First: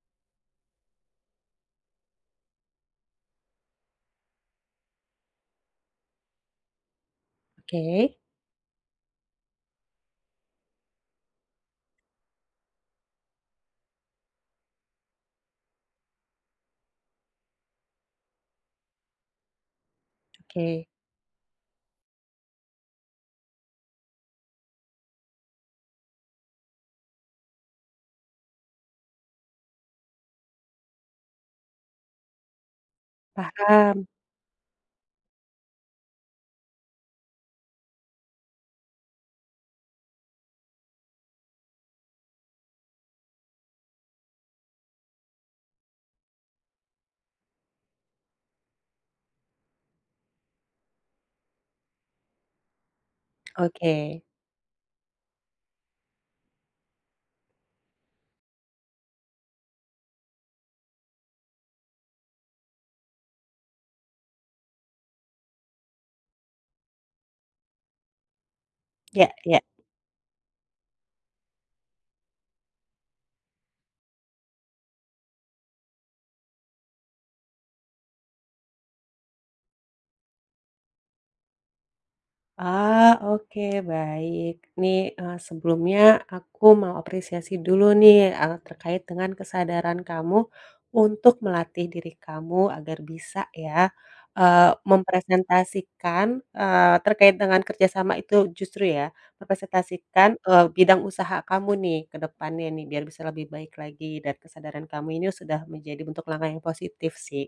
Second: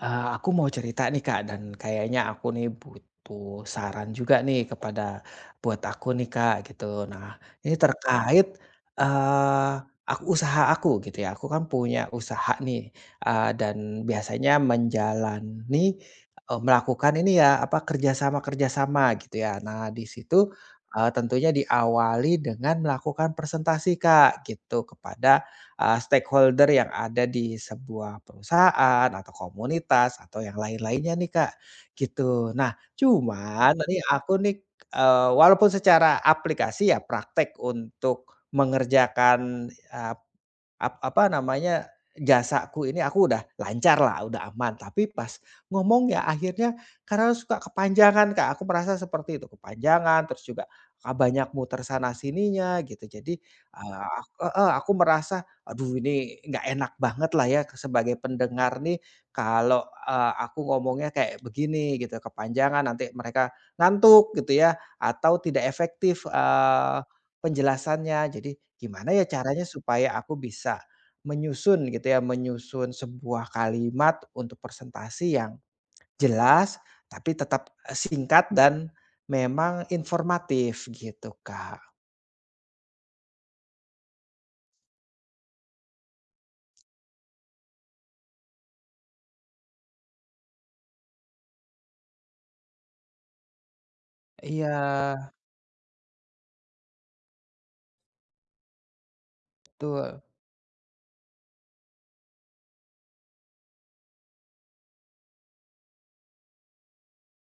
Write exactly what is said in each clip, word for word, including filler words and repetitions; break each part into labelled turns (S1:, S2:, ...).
S1: Eee, aku mau cerita nih, Kak, dan kayaknya aku nih butuh saran juga nih kepada buat aku nih, Kak, gitu. Nah, ini
S2: Oke,
S1: terkait, eee, aku usaha aku gitu ya, aku kan punya usaha nih, eee, dan biasanya menjalani, eee, melakukan ini ya, apa, kerjasama kerjasama gitu ya. Nah, di situ,
S2: oke,
S1: eee, tentunya diawali dengan melakukan presentasi, Kak, gitu, kepada eee, stakeholder yang ada di sebuah perusahaan atau komunitas atau yang lain-lainnya nih, Kak, gitu. Nah, cuman tadi
S2: paham,
S1: aku nih, eee, walaupun secara aplikasi ya praktek untuk mengerjakan, eee Ap apa namanya, jasaku ini aku udah lancar lah udah aman. Tapi pas ngomong ya akhirnya karena suka kepanjangan, Kak, aku merasa seperti itu, kepanjangan, terus juga, ah, banyak muter sana sininya gitu. Jadi,
S2: oke,
S1: eee, ak heeh, aku merasa, aduh ini nggak enak banget lah ya sebagai pendengar nih kalau, eee, aku ngomongnya kayak begini gitu, kepanjangan nanti mereka ngantuk gitu ya, atau tidak efektif, eee, Penjelasannya, jadi gimana ya
S2: ya, ya.
S1: caranya supaya aku bisa menyusun gitu ya, menyusun sebuah kalimat untuk presentasi yang jelas, tapi tetap, eh, singkat dan memang informatif gitu, Kak.
S2: Ah, oke, baik. Nih, eee, sebelumnya aku mau apresiasi dulu nih, eee, terkait dengan kesadaran kamu untuk melatih diri kamu agar bisa ya,
S1: Iya,
S2: eee, mempresentasikan, eee, terkait dengan kerjasama itu justru ya,
S1: betul.
S2: mempresentasikan, eee, bidang usaha kamu nih ke depannya nih biar bisa lebih baik lagi, dan kesadaran kamu ini sudah menjadi bentuk langkah yang positif sih,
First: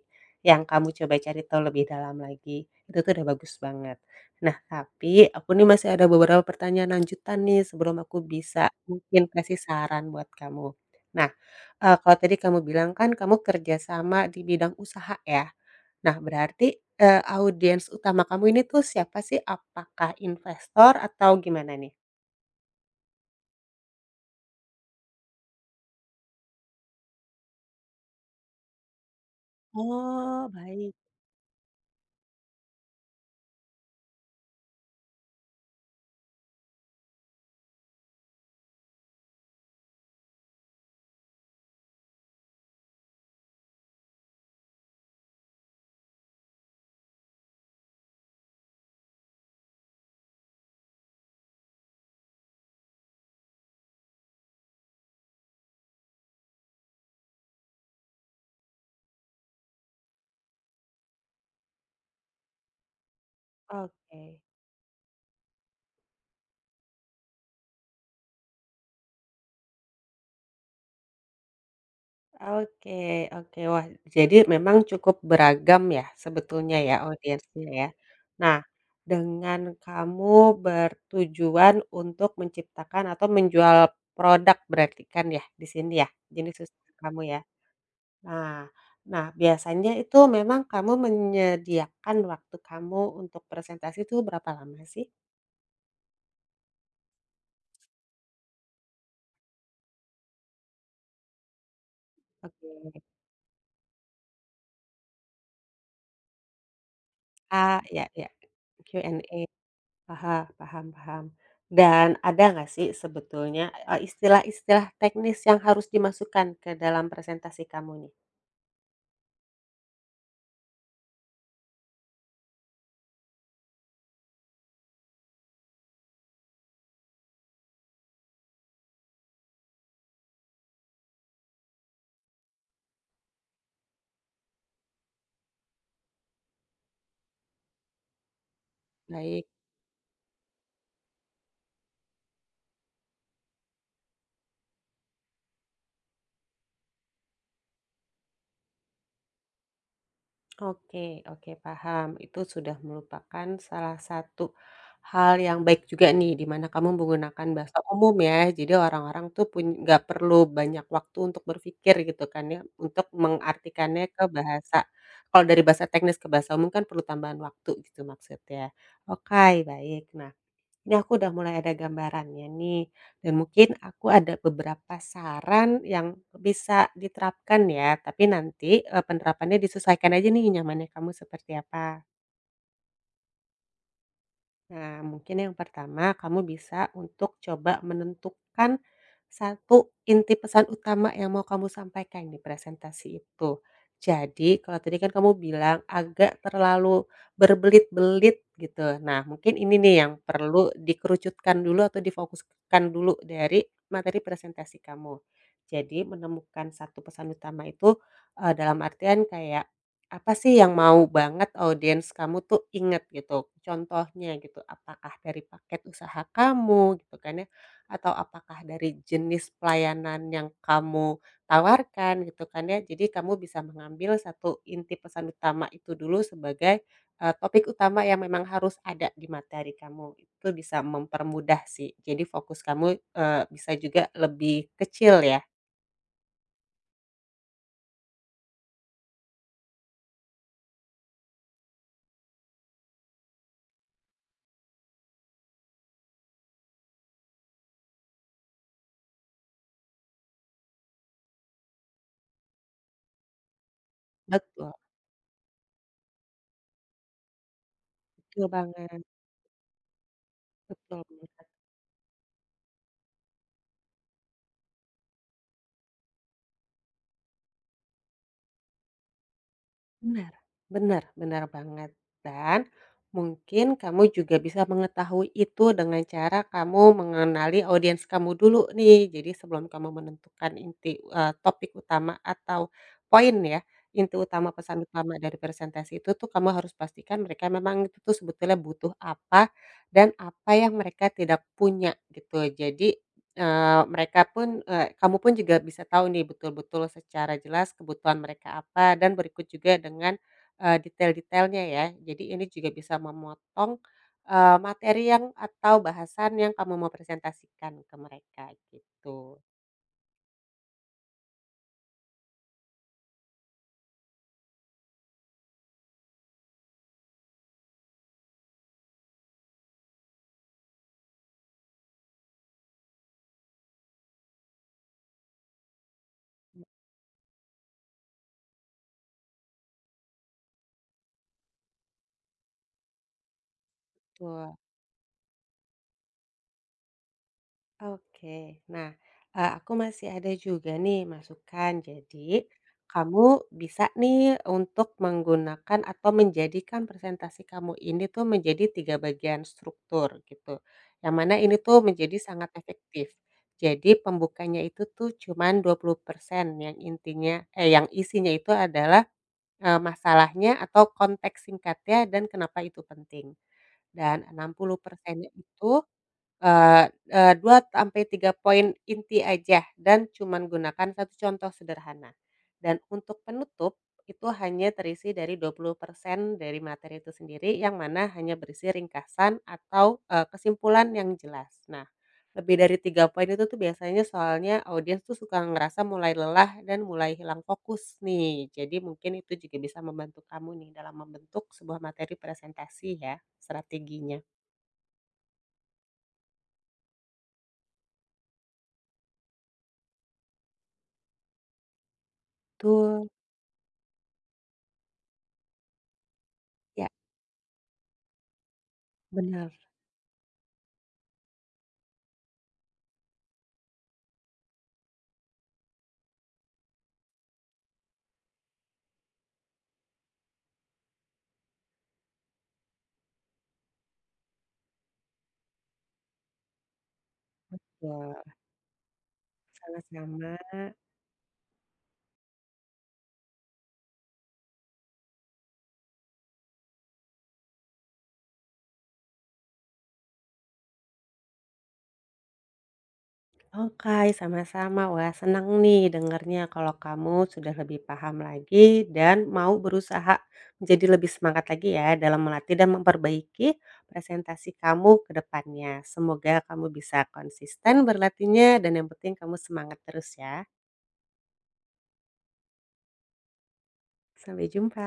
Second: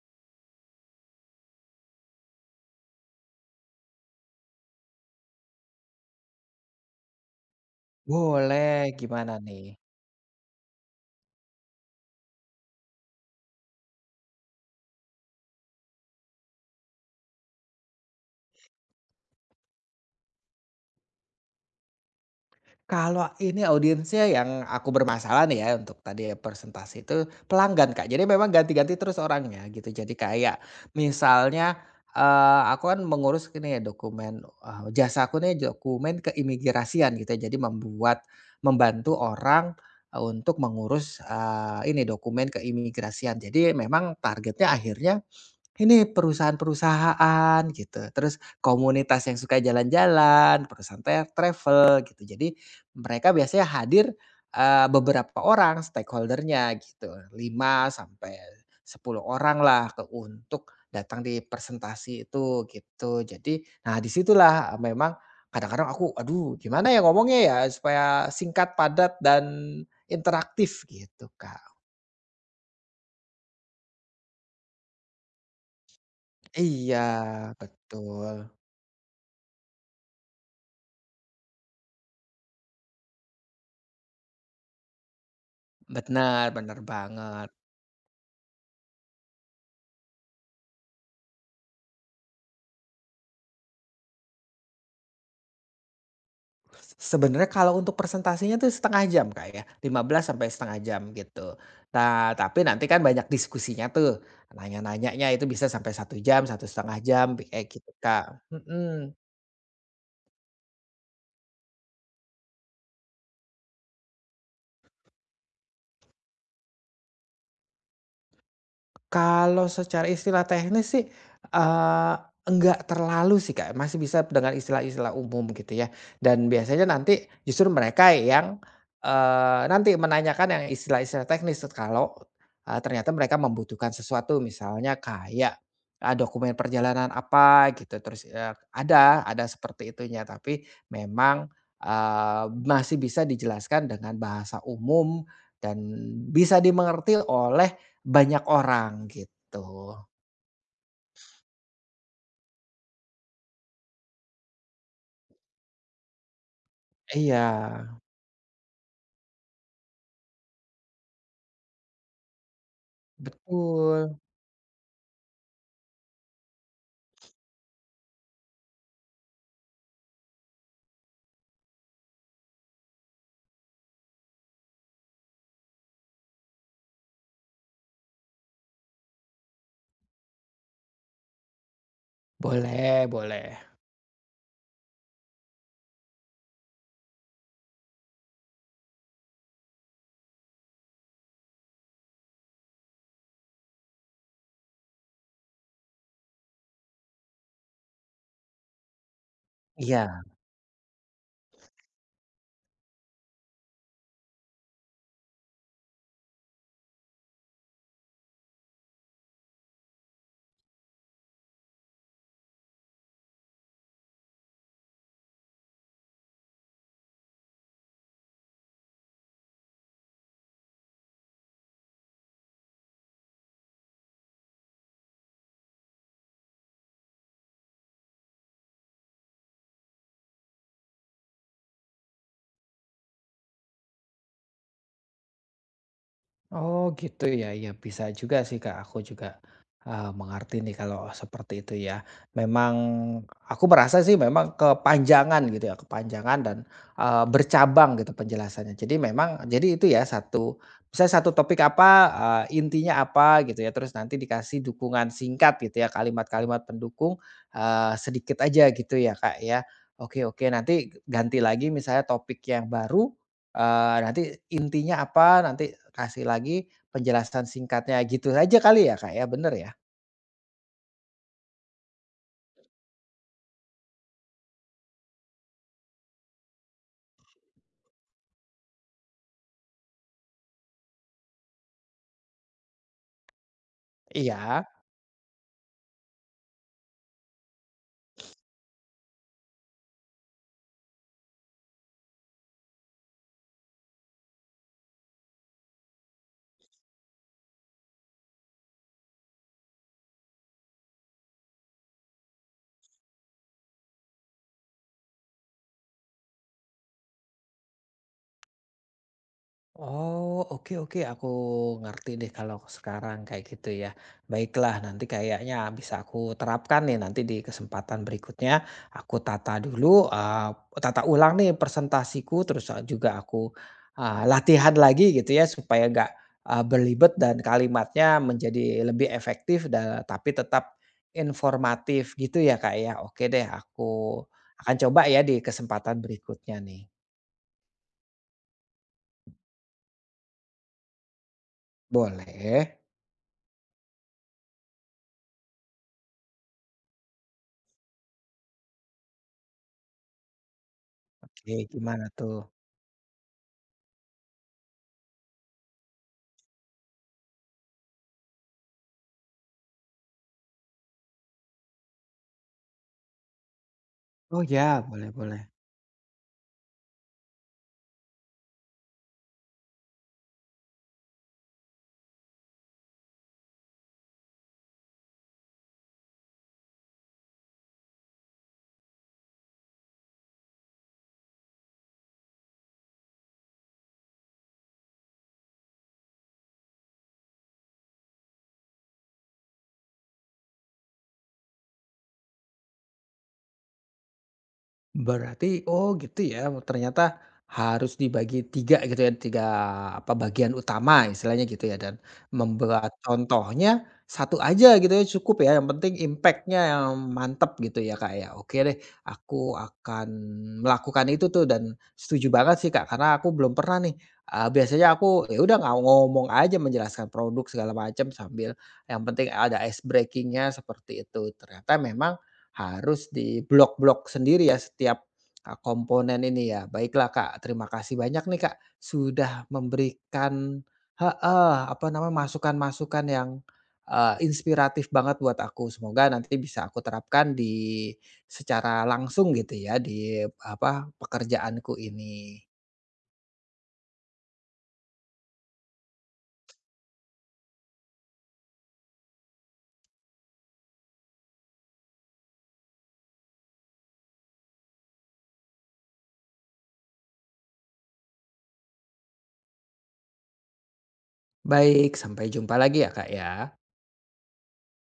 S2: yang kamu coba cari tahu lebih dalam lagi, itu tuh udah bagus banget. Nah, tapi aku nih masih ada beberapa pertanyaan lanjutan nih sebelum aku bisa
S1: Boleh,
S2: mungkin
S1: gimana
S2: kasih
S1: nih?
S2: saran buat kamu. Nah, eee, kalau tadi kamu bilang kan kamu kerja sama di bidang usaha ya. Nah, berarti, eee, audiens utama kamu ini tuh siapa sih? Apakah investor atau gimana nih?
S1: Kalau ini audiensnya yang aku bermasalah nih ya untuk tadi ya presentasi itu pelanggan, Kak. Jadi memang ganti-ganti terus orangnya gitu. Jadi
S2: Oh,
S1: kayak
S2: baik.
S1: misalnya, eee, aku kan mengurus ini ya dokumen, eee, jasa aku nih dokumen keimigrasian gitu ya. Jadi membuat membantu orang eh, untuk mengurus, eee, ini dokumen keimigrasian. Jadi memang targetnya akhirnya ini perusahaan-perusahaan gitu, terus komunitas yang suka jalan-jalan, perusahaan tra travel gitu. Jadi mereka biasanya hadir, eee, beberapa orang stakeholdernya gitu, lima sampai sepuluh orang lah ke untuk datang di presentasi itu gitu. Jadi, nah
S2: Oke.
S1: disitulah memang kadang-kadang aku, "Aduh gimana ya ngomongnya ya supaya singkat, padat, dan interaktif?" Gitu, Kak.
S2: Oke, oke. Wah, jadi memang cukup beragam ya sebetulnya ya
S1: Iya,
S2: audiensnya ya.
S1: betul.
S2: Nah, dengan kamu bertujuan untuk menciptakan atau menjual produk berarti kan ya di sini ya,
S1: Benar
S2: jenis
S1: benar
S2: usaha kamu ya?
S1: banget.
S2: Nah, nah, biasanya itu memang kamu menyediakan waktu kamu untuk presentasi itu berapa lama sih?
S1: Sebenarnya kalau untuk presentasinya tuh setengah jam, Kak, ya, lima belas sampai setengah jam gitu. Nah, tapi nanti kan
S2: Oke,
S1: banyak diskusinya tuh, nanya-nanyanya itu bisa sampai satu jam, satu setengah jam, kayak
S2: A
S1: gitu,
S2: ya, ya,
S1: Kak. Mhm.
S2: Q A. Paham, paham, paham. Dan ada nggak sih sebetulnya, eee, istilah-istilah teknis yang harus dimasukkan ke dalam presentasi kamu nih?
S1: Kalau secara istilah teknis sih, eee, enggak terlalu sih, Kak, masih bisa dengan istilah-istilah umum gitu ya, dan biasanya nanti justru mereka yang, eee, nanti menanyakan yang istilah-istilah teknis kalau, eee, ternyata mereka membutuhkan sesuatu misalnya kayak, eee, dokumen perjalanan apa gitu terus, eee, ada ada
S2: Baik.
S1: seperti itunya tapi memang, eee, masih bisa dijelaskan dengan bahasa umum dan bisa dimengerti oleh banyak orang gitu.
S2: Oke, oke, paham. Itu sudah melupakan salah satu hal yang baik juga nih, di mana kamu
S1: Iya,
S2: menggunakan bahasa umum ya. Jadi orang-orang tuh pun nggak perlu banyak waktu untuk berpikir gitu kan ya, untuk mengartikannya
S1: betul.
S2: ke bahasa. Kalau dari bahasa teknis ke bahasa umum kan perlu tambahan waktu gitu maksudnya. Oke, baik. Nah. Ini aku udah mulai ada gambarannya nih, dan mungkin aku ada beberapa saran yang bisa diterapkan ya, tapi nanti, eee, penerapannya disesuaikan aja nih nyamannya kamu seperti apa.
S1: Boleh boleh.
S2: Nah, mungkin yang pertama kamu bisa untuk coba menentukan satu inti pesan utama yang mau kamu sampaikan di presentasi itu. Jadi, kalau tadi kan kamu bilang agak terlalu berbelit-belit gitu. Nah, mungkin ini nih yang
S1: Iya.
S2: perlu dikerucutkan dulu atau difokuskan dulu dari materi presentasi kamu. Jadi, menemukan satu pesan utama itu, eh, dalam artian kayak apa sih yang mau banget audiens kamu tuh inget gitu? Contohnya gitu, apakah dari paket usaha kamu gitu kan ya, atau apakah dari jenis pelayanan yang kamu tawarkan gitu kan ya. Jadi kamu bisa mengambil satu inti pesan utama itu dulu sebagai, eee, topik utama yang memang harus ada di materi kamu. Itu bisa mempermudah sih. Jadi fokus kamu, eee, bisa juga lebih kecil ya.
S1: Oh gitu ya, ya bisa juga sih, Kak, aku juga, eee, mengerti nih kalau seperti itu ya. Memang aku merasa sih memang kepanjangan gitu ya, kepanjangan dan, eee, bercabang gitu penjelasannya. Jadi memang jadi itu ya satu misalnya satu topik apa, eee, intinya apa gitu ya, terus nanti dikasih
S2: Betul.
S1: dukungan singkat gitu ya, kalimat-kalimat pendukung, eee, sedikit
S2: Betul
S1: aja gitu
S2: banget,
S1: ya, Kak, ya. Oke, oke, nanti
S2: betul.
S1: ganti lagi misalnya topik yang baru. Eee, nanti intinya apa, nanti kasih lagi penjelasan singkatnya gitu aja kali ya, Kak, ya, bener ya?
S2: Benar. Benar, benar banget, dan mungkin kamu juga bisa mengetahui itu dengan cara kamu mengenali audiens kamu dulu nih. Jadi sebelum kamu menentukan inti, eee, topik utama atau poin ya, inti utama,
S1: Iya.
S2: pesan utama dari presentasi itu tuh kamu harus pastikan mereka memang itu tuh sebetulnya butuh apa, dan apa yang mereka tidak punya gitu. Jadi, Eee, mereka pun, eee, kamu pun juga bisa tahu nih betul-betul secara jelas kebutuhan mereka apa, dan berikut juga dengan, eee, detail-detailnya ya. Jadi ini juga bisa memotong, eee, materi yang atau bahasan yang kamu mau presentasikan ke mereka gitu.
S1: Oh, oke, oke, aku ngerti deh kalau sekarang kayak gitu ya. Baiklah, nanti kayaknya bisa aku terapkan nih nanti di kesempatan berikutnya. Aku tata dulu, eee, tata ulang nih presentasiku, terus, eh, juga aku, eee, latihan lagi gitu ya supaya nggak, eee, berlibet dan kalimatnya menjadi lebih efektif dan tapi tetap informatif gitu ya, Kak, ya. Oke deh, aku akan coba ya di kesempatan berikutnya nih.
S2: Oke. Nah, eee, aku masih ada juga nih masukan. Jadi,
S1: Boleh.
S2: kamu bisa nih untuk menggunakan atau menjadikan presentasi kamu ini tuh menjadi tiga bagian struktur gitu. Yang mana
S1: Oke,
S2: ini tuh
S1: gimana
S2: menjadi
S1: tuh?
S2: sangat efektif. Jadi pembukanya itu tuh cuman dua puluh persen, yang intinya, eh, yang isinya itu adalah, eee, masalahnya atau konteks singkatnya dan kenapa itu penting. Dan
S1: Oh ya, boleh
S2: enam puluh persen
S1: boleh.
S2: itu Eee eee, dua sampai tiga poin inti aja dan cuman gunakan satu contoh sederhana. Dan untuk penutup, itu hanya terisi dari dua puluh persen dari materi itu sendiri, yang mana hanya berisi ringkasan atau, eee, kesimpulan yang jelas. Nah, lebih dari tiga poin itu tuh biasanya soalnya audiens tuh suka ngerasa mulai lelah dan mulai hilang fokus nih. Jadi mungkin itu juga bisa membantu kamu nih dalam membentuk sebuah materi presentasi ya, strateginya.
S1: Berarti oh gitu ya, ternyata harus dibagi tiga gitu ya, tiga apa, bagian utama istilahnya gitu ya, dan membuat
S2: tuh
S1: contohnya satu aja gitu ya cukup ya, yang penting impactnya yang
S2: Ya,
S1: mantep gitu ya, Kak, ya. Oke deh, aku
S2: benar.
S1: akan melakukan itu tuh dan setuju banget sih, Kak, karena aku belum pernah nih, eee, biasanya aku ya udah nggak ngomong aja menjelaskan produk segala macam sambil yang penting ada ice breakingnya seperti itu. Ternyata memang harus di blok-blok sendiri ya setiap, eee, komponen ini ya. Baiklah, Kak, terima kasih
S2: Wah,
S1: banyak nih, Kak, sudah
S2: sama-sama.
S1: memberikan heeh, apa namanya, masukan-masukan yang, eee, inspiratif banget buat aku. Semoga nanti bisa aku terapkan di secara langsung gitu ya di apa, pekerjaanku ini.
S2: Oke, sama-sama. Wah, senang nih dengarnya kalau kamu sudah lebih paham lagi dan mau berusaha menjadi lebih semangat lagi ya dalam melatih dan memperbaiki presentasi kamu ke depannya. Semoga kamu bisa konsisten berlatihnya dan yang penting kamu semangat terus ya.
S1: Baik, sampai jumpa lagi ya, Kak, ya.
S2: Sampai jumpa.